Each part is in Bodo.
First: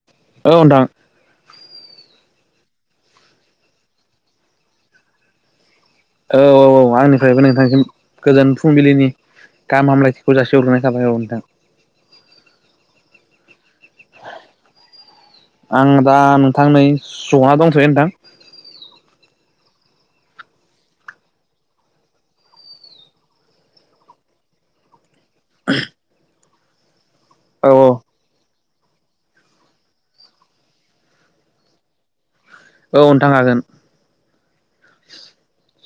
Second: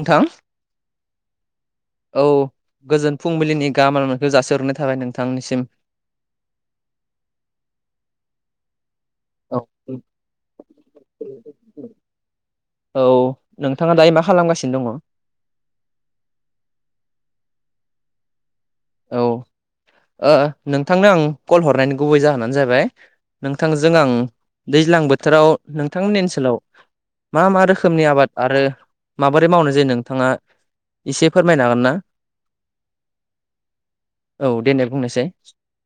नोंथां ओ नोथां औ गोजोन फुंबिलिनि गाहाम हामलायनायखौ जासिहरग्रोनाय थाबाय नोंथांनिसिम औ औ औ आंनिफ्रायबो नोंथांनिसिम गोजोन फुंबिलिनि औ गाहाम हामलायथिखौ जासिहरग्रोनाय थाबाय औ नोंथां औ नोंथाङा दायो मा खालामगासिनो दङ आं दा नोंथां नै जना दं नोंथां औ ओ नोंथांनो आं कल हरनायनि गुबै जाहोनानो जाबाय नोंथांजों आं दैज्लां बोथोराव नोंथांमोननि ओनसोलाव मा मा औ रोखोमनि आबाद आरो माबोरै मावनाय जायो नोंथाङा एसे फोरमायनो हागोन ना औ नोथां हागोन औ देनाय बुंनायसाय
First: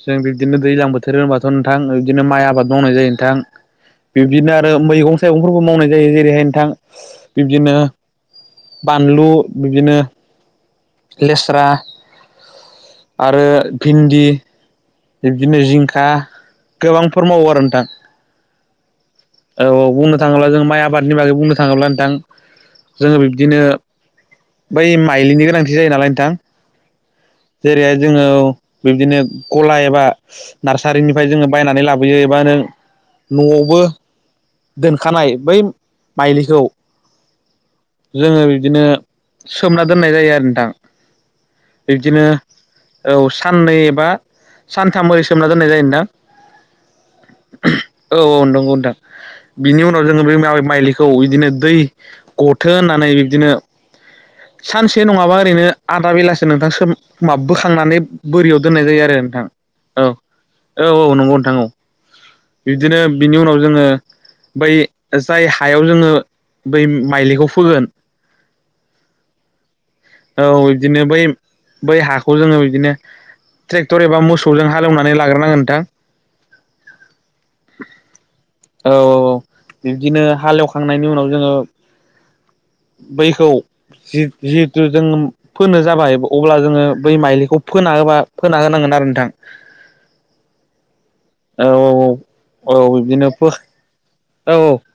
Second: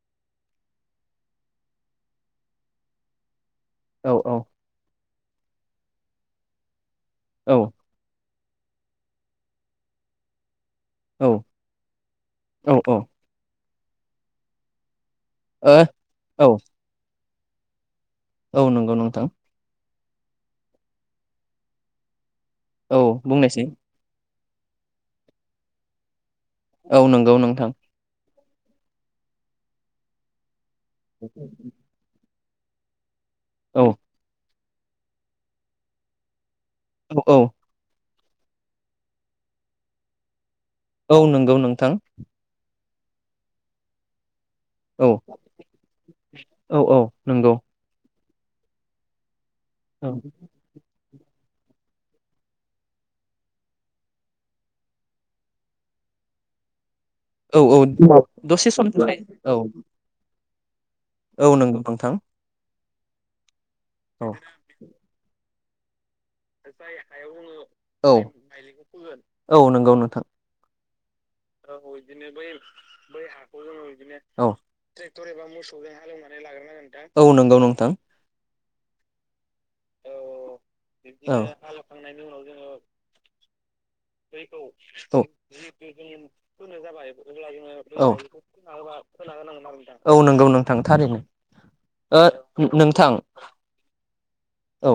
जों बिदिनो दैज्लां बोथोर होनबाथ' नोंथां बिदिनो माइ आबाद मावनाय जायो नोंथां औ औ बिब्दिनो आरो मैगं थाइगंफोरबो मावनाय जायो जेरैहाय नोंथां औ बिब्दिनो बानलु बिदिनो औ लेस्रा औ औ आरो भिन्दि बिब्दिनो ओ जिंखा औ गोबांफोर मावो आरो नोंथां औ नंगौ नोंथां औ औ बुंनो थाङोब्ला जों माइ आबादनि बागै बुंनो थाङोब्ला नोंथां औ जोङो बिब्दिनो बुंनायसै बै माइलिनि गोनांथि जायो नालाय नोंथां औ नंगौ नोंथां जेरैहाय जोङो बिदिनो गला एबा नार्सारिनिफ्राय जोङो बायनानै लाबोयो एबा नों न'आवबो औ दोनखानाय बै माइलिखौ औ औ जोङो बिदिनो सोमना दोननाय जायो आरो नोंथां औ नंगौ नोंथां बिब्दिनो औ साननै एबा सानथाम औ ओरै सोमना दोननाय जायो नोंथां औ औ नंगौ औ नंगौ नोंथां बिनि उनाव औ जोङो बे मा माइलिखौ बिदिनो दै गथो होननानै बिब्दिनो सानसे नङाबा ओरैनो आधा बेलासो नोंथां माब औ औ बोखांनानै बोरियाव दसे दोननाय समनि जायो थाखाय आरो नोंथां औ औ औ नोंगौ नोंथां बिदिनो बिनि उनाव जोङो औ बै जाय हायाव जोङो बै माइलिगाव फोगोन औ औ नोंगौ नोंगौ औ बिदिनो बै औ बिदिनो हाखौ बै जोङो बिदिनो बै हाखौ जोङो ट्रेक्टर एबा बिदिनो औ मोसौजों हालेवनानै ट्रेक्टर एबा लाग्रोनांगोन नोंथां मोसौजों हालौनानै लाग्रोनो नोंथां औ नंगौ नोंथां औ औ औ बिब्दिनो हालेवखांनायनि उनाव औ जोङो बैखौ जि जि जों फोनो जाबाय अब्ला जोङो बै माइलिखौ फोना होबा फोना होनांगोन आरो नोंथां औ नंगौ नोंथां थारैनो औ औ ओ औ औ नोंथां बिदिनो फो औ औ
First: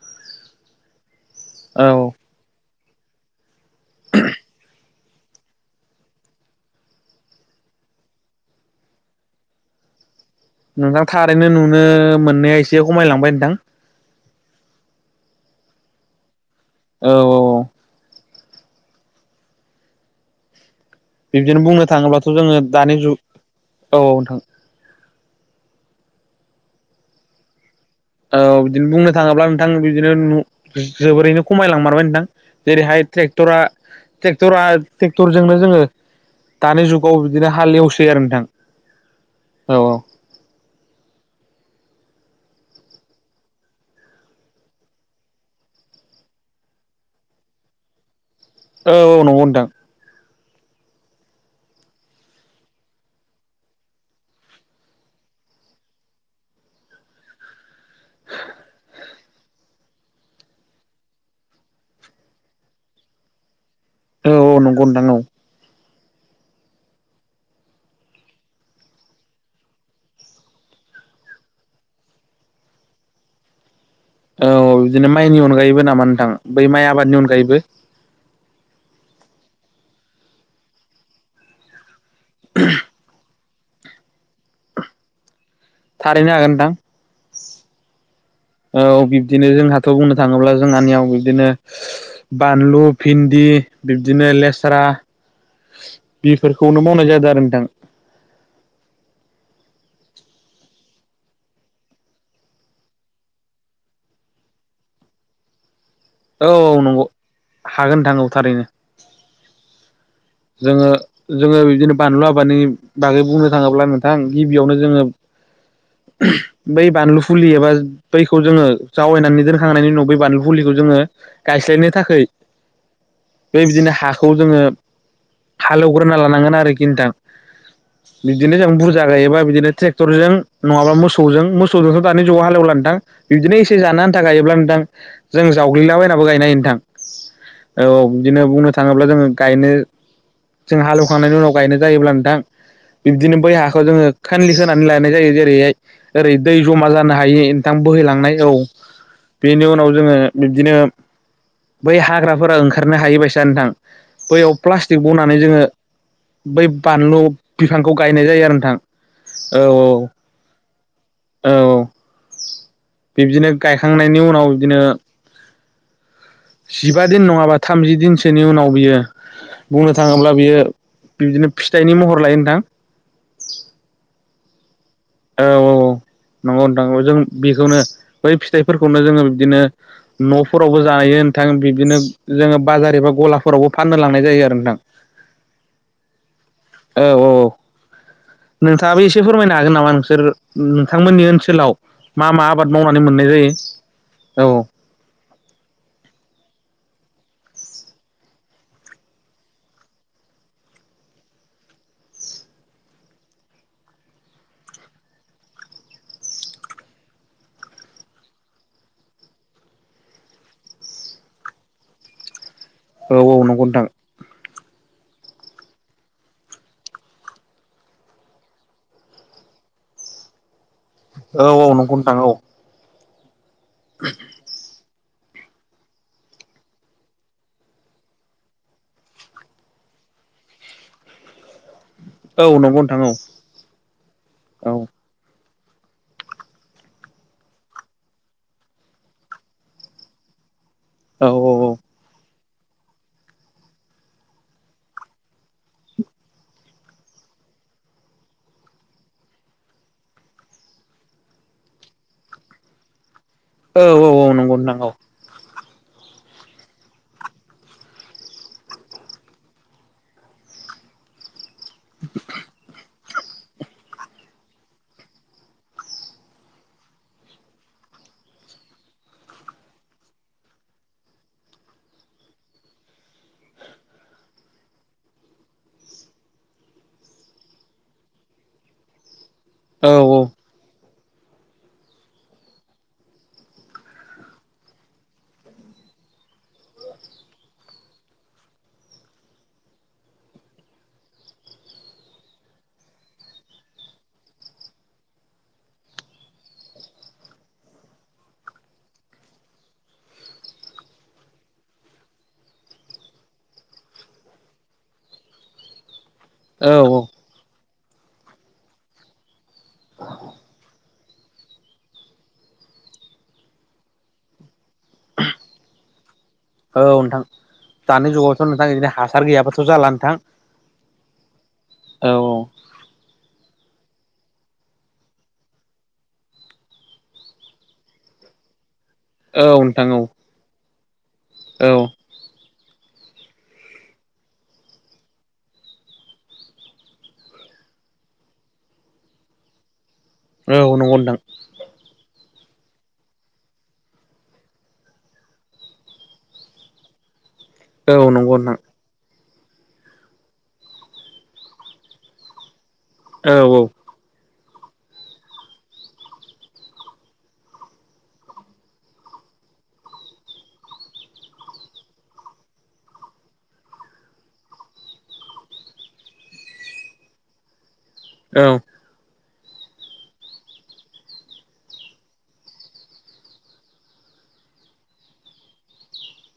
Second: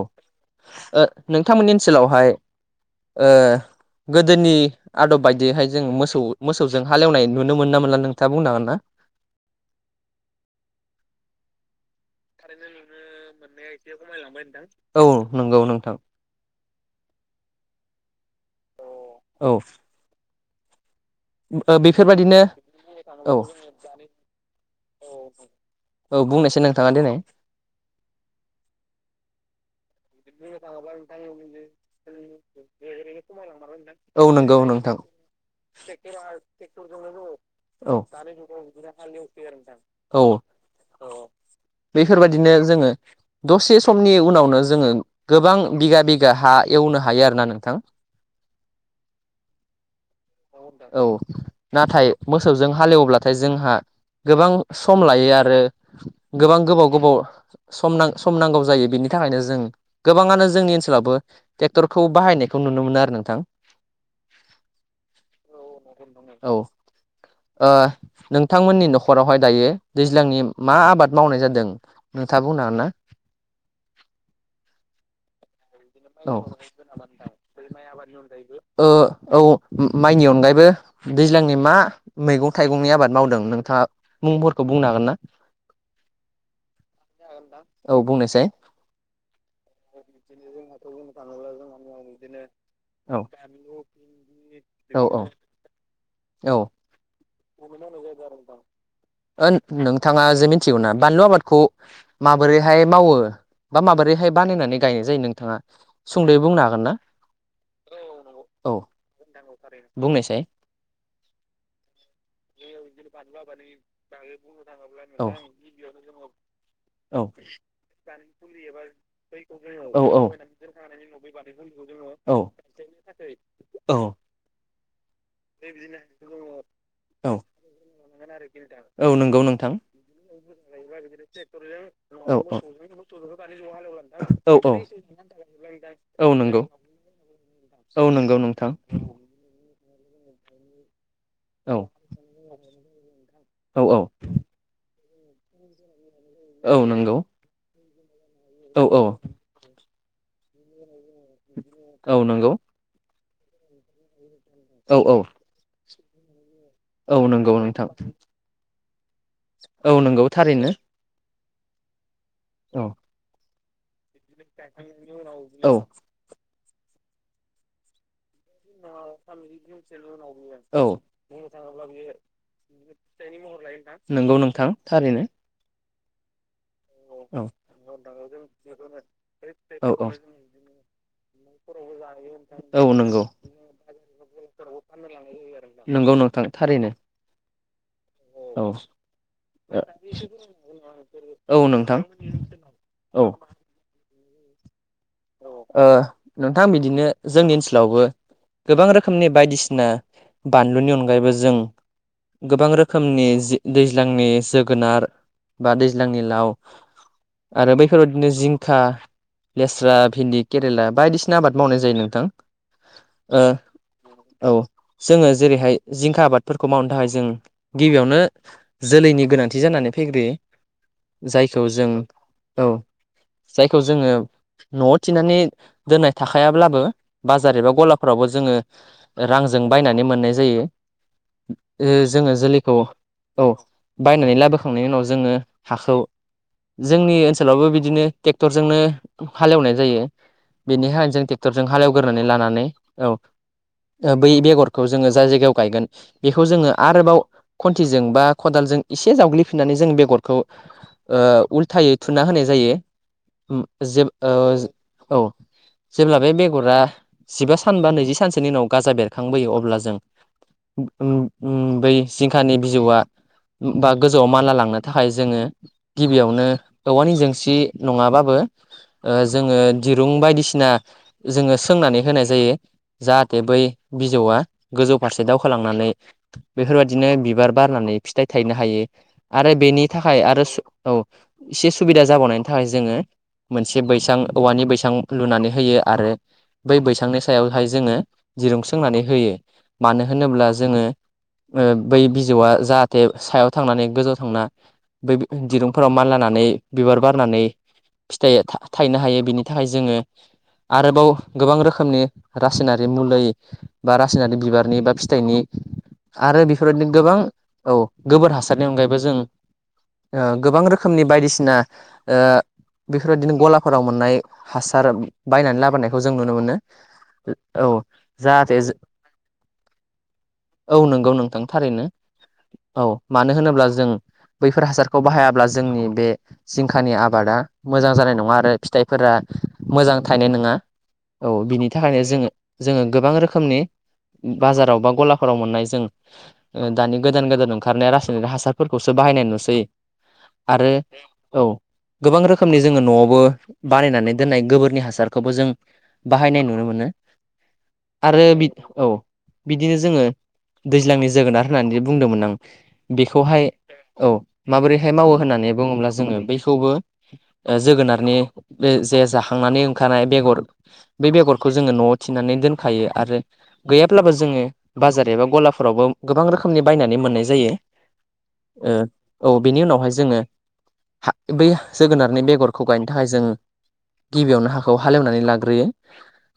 ओ नोंथांमोननि औ ओनसोलावहाय ओ गोदोनि आदब बायदियैहाय जों मोसौ मोसौजों हालेवनाय नुनो मोनो ना मोनला नोंथाङा बुंनो हागोन ना [inaudible] नोंथां थारैनो नुनो मोननाया एसे खमायलांबाय नोंथां। औ नंगौ नोंथां औ औ औ बिबदिनो ओ बुंनो थाङोब्लाथ' बेफोरबादिनो जोङो दानि जुग औ नोंथां औ औ बुंनायसै नोंथाङा देनाय औ बिदिनो बुंनो थाङोब्ला नोंथां बिदिनो बुंनो थाङोब्ला नोंथां जोबोरैनो खमायलांमारबाय नोंथां जेरैहाय ट्रेक्टरा औ नंगौ ट्रेक्टरा औ नोंथां ट्रेक्टरजोंनो जोङो दानि जुगाव बिदिनो हाल एवसै आरो नोंथां [unintelligible] औ औ बैफोरबाय दिनो जोङो दसे समनि उनावनो जोङो गोबां बिगा बिगा हा एवनो हायो आरोना नोंथां। औ औ नंगौ नोंथां औ नाथाय मोसौजों हालेवब्लाथाय जोंहा गोबां सम लायो आरो गोबां गोबाव गोबाव सम नां सम नांगौ जायो बिनि थाखायनो जों गोबाङानो जोंनि ओनसोलावबो ट्रेक्टरखौ बाहायनायखौ नुनो मोनो आरो नोंथां। औ औ नंगौ नोंथां औ औ ओ नोंथांमोननि न'खरावहाय दायो दैज्लांनि मा आबाद मावनाय जादों। नोंथाङा बुंनो हागोनना। औ बिदिनो माइनि अनगायैबो नामा नोंथां औ बै माइ आबादनि अनगायैबो। ओ औ माइनि अनगायैबो दैज्लांनि मा मैगं-थाइगंनि आबाद मावदों नों था मुंफोरखौ बुंनो हागोन ना। थारैनो हागोन नोंथां। औ बुंनोसै। औ बिब्दिनो जोंहाथ' बुंनो थाङोब्ला जोंहानियाव बिब्दिनो बानलु औ भिन्दि बिब्दिनो लेस्रा। औ औ औ बेफोरखौनो मावनाय जादों आरो। नोंथां [unintelligible] ओ नोंथाङा जे मिथिगौ ना बानलु आबादखौ माबोरैहाय मावो? बा माबोरैहाय बानायनानै गायनाय जायो नोंथाङा। सुंद'यै औ बुंनो औ हागोन ना? नंगौ हागोन नोंथां औ थारैनो। बुंनायसाय जोङो जोङो बिदिनो बानलु बानलु आबादनि बागै बुंनो थाङोबा नोंथां गिबियावनो जोंयो औ बै बानलु औ फुलि एबा बैखौ जोङो जावायनानै दोनखांनायनि उनाव बै बानलु फुलिखौ जोङो गायस्लायनो थाखै बे बिदिनो हाखौ जोङो हालौग्रोना लानांगोन आरोखि नोंथां। औ। बिदिनो जों बुरजा गायोबा बिदिनो ट्रेक्टरजों नङाब्ला मोसौजों मोसौजोंथ' दानि जुगाव हालेवलानो। नोंथां बिदिनो एसे जानो आन्था गायोब्ला नोंथां जों जावग्लिलाबायनाबो औ गायनो हायो नंगौ नोंथां। औ नंगौ बिदिनो नोंथां बुंनो थाङोब्ला जोङो गायनो जों हालौ खांनायनि उनाव औ गायनाय जायोब्ला नोंथां बिब्दिनो बै हाखौ औ औ जोङो कानलि खोनानै ला लानाय जायो जेरैहाय ओरै दै औ जमा जानो नंगौ हायो नोंथां बोहैलांनाय औ बेनि उनाव जोङो बिबदिनो बै औ नंगौ हाग्राफोरा ओंखारनो हायो बायसा नोंथां बै औ प्लास्टिक औ बनानै जोङो बै बानलु औ नंगौ नोंथां बिफांखौ गायनाय जायो आरो नोंथां। औ नंगौ थारैनो। औ औ बिब्दिनो गायखांनायनि उनाव बिदिनो औ जिबा दिन नङाबा थामजि दिनसो [unintelligible] औ बियो बुंनो थाङोब्ला बिदिनो फिथाइनि बेयो महर लायो नोंथां [unintelligible] नोंगौ नों औ औ औ। नंगौ नोंथां जों औ बेखौनो बै फिथाइफोरखौनो जोङो बिदिनो न'फोरावबो जानाय नोंथां बिदिनो जोङो बाजार एबा गला फोरावबो फाननो लांनाय जायो आरो नोंथां आरो नोंथां। औ नोंथाङाबो औ औ औ। नोंथाङाबो एसे फोरमायनो हागोन नामा नोंसोर नोंथांमोननि ओनसोलाव हागोन मा मा आबाद मावनानै मोननाय जायो औ। ओ नोंथां बिदिनो जोंनि ओनसोलावबो गोबां रोखोमनि बायदिसिना बानलुनि अनगायैबो जों गोबां रोखोमनि जि दैज्लांनि जोगोनार। बा दैज्लांनि लाव आरो बैफोराव बिदिनो जिंखा लेस्रा। भिन्दि केरेला बायदिसिना आबाद मावनाय जायो नोंथां। औ औ ओ नंगौ नोंथां। औ जोङो जेरैहाय जिंखा आबादफोरखौ मावनो थाखाय जों गिबियावनो जोलैनि गोनांथि जानानै फैग्रोयो औ जायखौ औ जों नंगौ नोंथां औ। जायखौ जोङो न'आव थिनानै दोननाय थाखायाब्लाबो बाजार एबा गलाफोरावबो जोङो रांजों बा बायनानै मोननाय जायो। ओ जोङो औ औ जोलैखौ नंगौ नोंथां औ बायनानै औ लाबोखांनायनि उनाव जोङो हाखौ जोंनि ओनसोलावबो बिदिनो ट्रेक्टरजोंनो हाल एवनाय जायो बेनि थाखाय जों औ ट्रेक्टरजों हालेवग्रोनानै लानानै औ। ओ बै बेगरखौ जोङो जाय जायगायाव गायगोन बेखौ जोङो आरोबाव खन्थिजों बा खदाल जों इसे जावग्लिफिन्नानै जों बेगरखौ ओ उल्थायै थुना होनाय जायो। उम औ जेब औ नंगौ नोंथां औ। जेब्ला बे बेगरा जिबा सान बा नैजि सानसोनि उनाव गाजा बेरखांबोयो अब्ला जों उम उम बै जिंखानि बिजौआ बा गोजौआव मानला लांनो थाखाय जोङो गिबियावनो औवानि जेंसि नङा बाबो ओ जोङो दिरुं बायदिसिना जोङो सोंनानै होनाय जायो। जाहाथे बै बिजौआ गोजौ फारसे दावखोलांनानै बेफोरबायदिनो बिबार बारनानै फिथाइ थायनो हायो। आरो बेनि औ थाखाय सु आरो औ एसे सुबिदा जाबावनायनि थाखाय जोङो मोनसे बैसां औवानि बैसां लुनानै होयो आरो बै बैसांनि सायावहाय जोङो दिरुंसोंनानै होयो मानो होनोब्ला जोङो ओ बै बिजौआ जाहाथे सायाव थांनानै गोजौआव थांना बै दिरुंफोराव मानलानानै बिबार बारनानै फिथाइया था थायनो हायो बेनि थाखाय जोङो आरोबाव गोबां रोखोमनि रासायनारि मुलै बा रासायनारि बिबारनि बा फिथाइनि [inaudible] आरो औ बेफोरबायदिनो गोबां औ औ गोबोर हासारनि अनगायैबो जों ओ गोबां रोख खोमनि बायदिसिना ओ बेफोरबायदिनो गलाफोराव मोननाय हासार बायनानै लाबोनायखौ जों नुनो मोनो औ औ जाहाथे जो सार गैयाबाथ' जा औ नंगौ नोंथां थारैनो औ औ मानो होनोब्ला जों बैफोर हासारखौ बाहायाब्ला जोंनि बे जिंखानि आबादा मोजां जानाय नङा आरो फिथाइफोरा औ नोंथां मोजां औ थायनाय नङा औ बिनि थाखायनो जोङो जोङो गोबां रोखोमनि बाजाराव बा गलाफोराव मोननाय जों दानि गोदान गोदान ओंखारनाय रासायनिक हासारफोरखौसो बा बाहायनाय नुसै औ आरो नंगौ नोंथां औ गोबां रो खोमनि जोङो न'आवबो बानायनानै दोननाय गोबोरनि हासारखौबो जों बाहायनाय नुनो मोनो। औ आरो नंगौ बि नोंथां औ बिदिनो जोङो दैज्लांनि जोगोनार होननानै बुंदोंमोन आं औ बेखौहाय औ माबोरैहाय मावो होननानै बुङोब्ला जोङो बैखौबो ओ जोगोनारनि बे जे जाखांनानै ओंखारनाय बेगर बे बेगरखौ जोङो न'आव थिनानै दोनखायो आरो गैयाब्लाबो जोङो बाजार एबा गलाफोरावबो गोबां रोखोमनि बायनानै मोननाय जायो। औ ओ औ बेनि उनावहाय जोङो हा बै जोगोनारनि बेगरखौ गायनो थाखाय जोङो गिबियावनो हाखौ हाखौ हालेवनानै लाग्रोयो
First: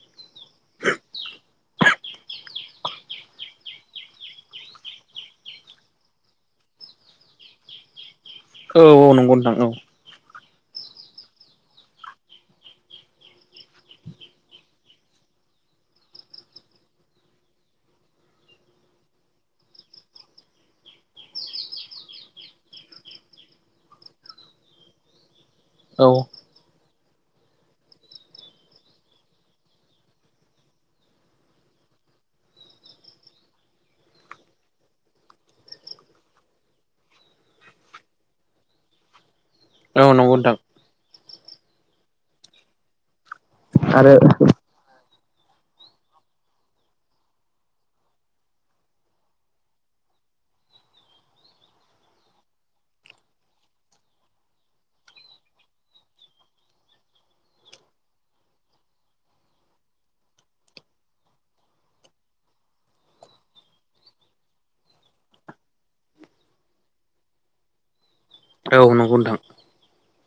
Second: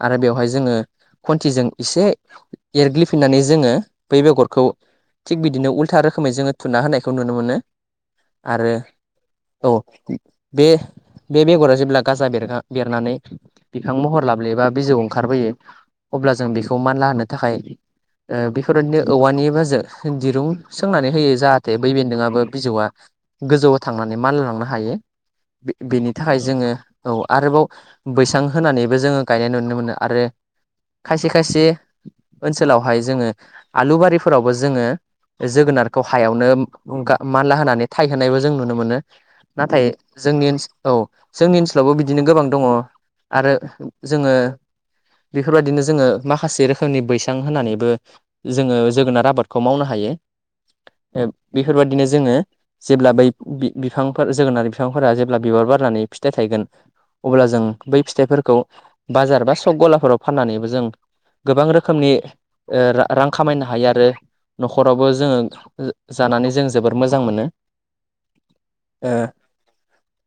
आरो बेवहाय जोङो खुन्थिजों इसे एरग्लिफिननानै जोङो बै बेगरखौ थिग बिदिनो उल्था रोखोमै जोङो थुना होनायखौ नुनो मोनो। आरो औ औ नंगौ नोंथां औ बे-बे बेगरा जेब्ला गाजा बेरगा-बेरनानै बिफां महर लाब्लेबा बिजौ ओंखारबोयो। अब्ला जों बेखौ मानला होनो थाखाय ओ बेफोरबादिनो औवानिबा जों दिरुं सोंनानै होयो जाहाथे बै बेन्दोंआबो बिजौआ गोजौआव थांनानै मान लांनो हायो औ बेनि थाखाय जोङो औ आरोबाव बैसां होनानैबो जोङो गायनाय नुनो मोनो आरो खायसे खायसे ओनसोलावहाय जोङो आलुुबारिफोरावबो जोङो जोगोनारखौ हायावनो गा-मानला होनानै थायहोनायबो जों नुनो मोनो। नाथाय औ औ नंगौ जोंनि नोंथां ओनसो औ जोंनि ओनसोलावबो बिदिनो गोबां दङ। आरो जोङो बेफोरबादिनो जोङो माखासे रोखोमनि बैसां होनानैबो जोङो जोगोनार आबादखौ मावनो हायो। ओ बेफोरबादिनो जोङो जेब्ला बै बि-बिफांफोर जोगोनार बिफांफोरा जेब्ला बिबार बारो बारनानै फिथाइ थायगोन अब्ला जों बै फिथाइफोरखौ बाजार बा सक गलाफोराव फाननानैबो जों गोबां रोखोमनि ओ रा-रां खामायनो हायो आरो न'खरावबो जोङो जानानै जों जोबोर मोजां मोनो। औ नंगौ नोंथां।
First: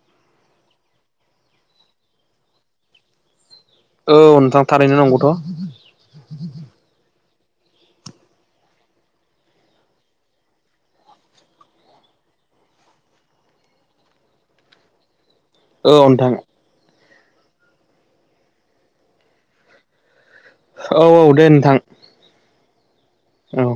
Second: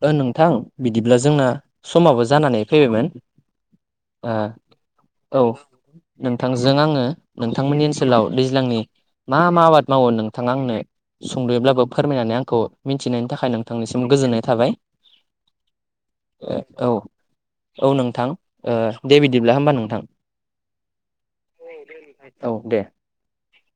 ओ नोंथां बिदिब्ला जोंना समाबो जानानै फैबायमोन औ ओ नोंथां थारैनो नंगौथ' औ नोंथां जों आङो नोंथांमोननि ओनसोलाव दैज्लांनि मा मा आबाद मावो नोंथाङा आंनो सुंद'यैब्लाबो फोरमायनानै आंखौ मिनथिहोनायनि थाखाय नोंथांनिसिम गोजोननाय थाबाय। औ नोंथां ओ औ औ नोंथां ओ दे बिदिब्ला होमबा नोंथां। औ औ दे नोंथां। औ दे औ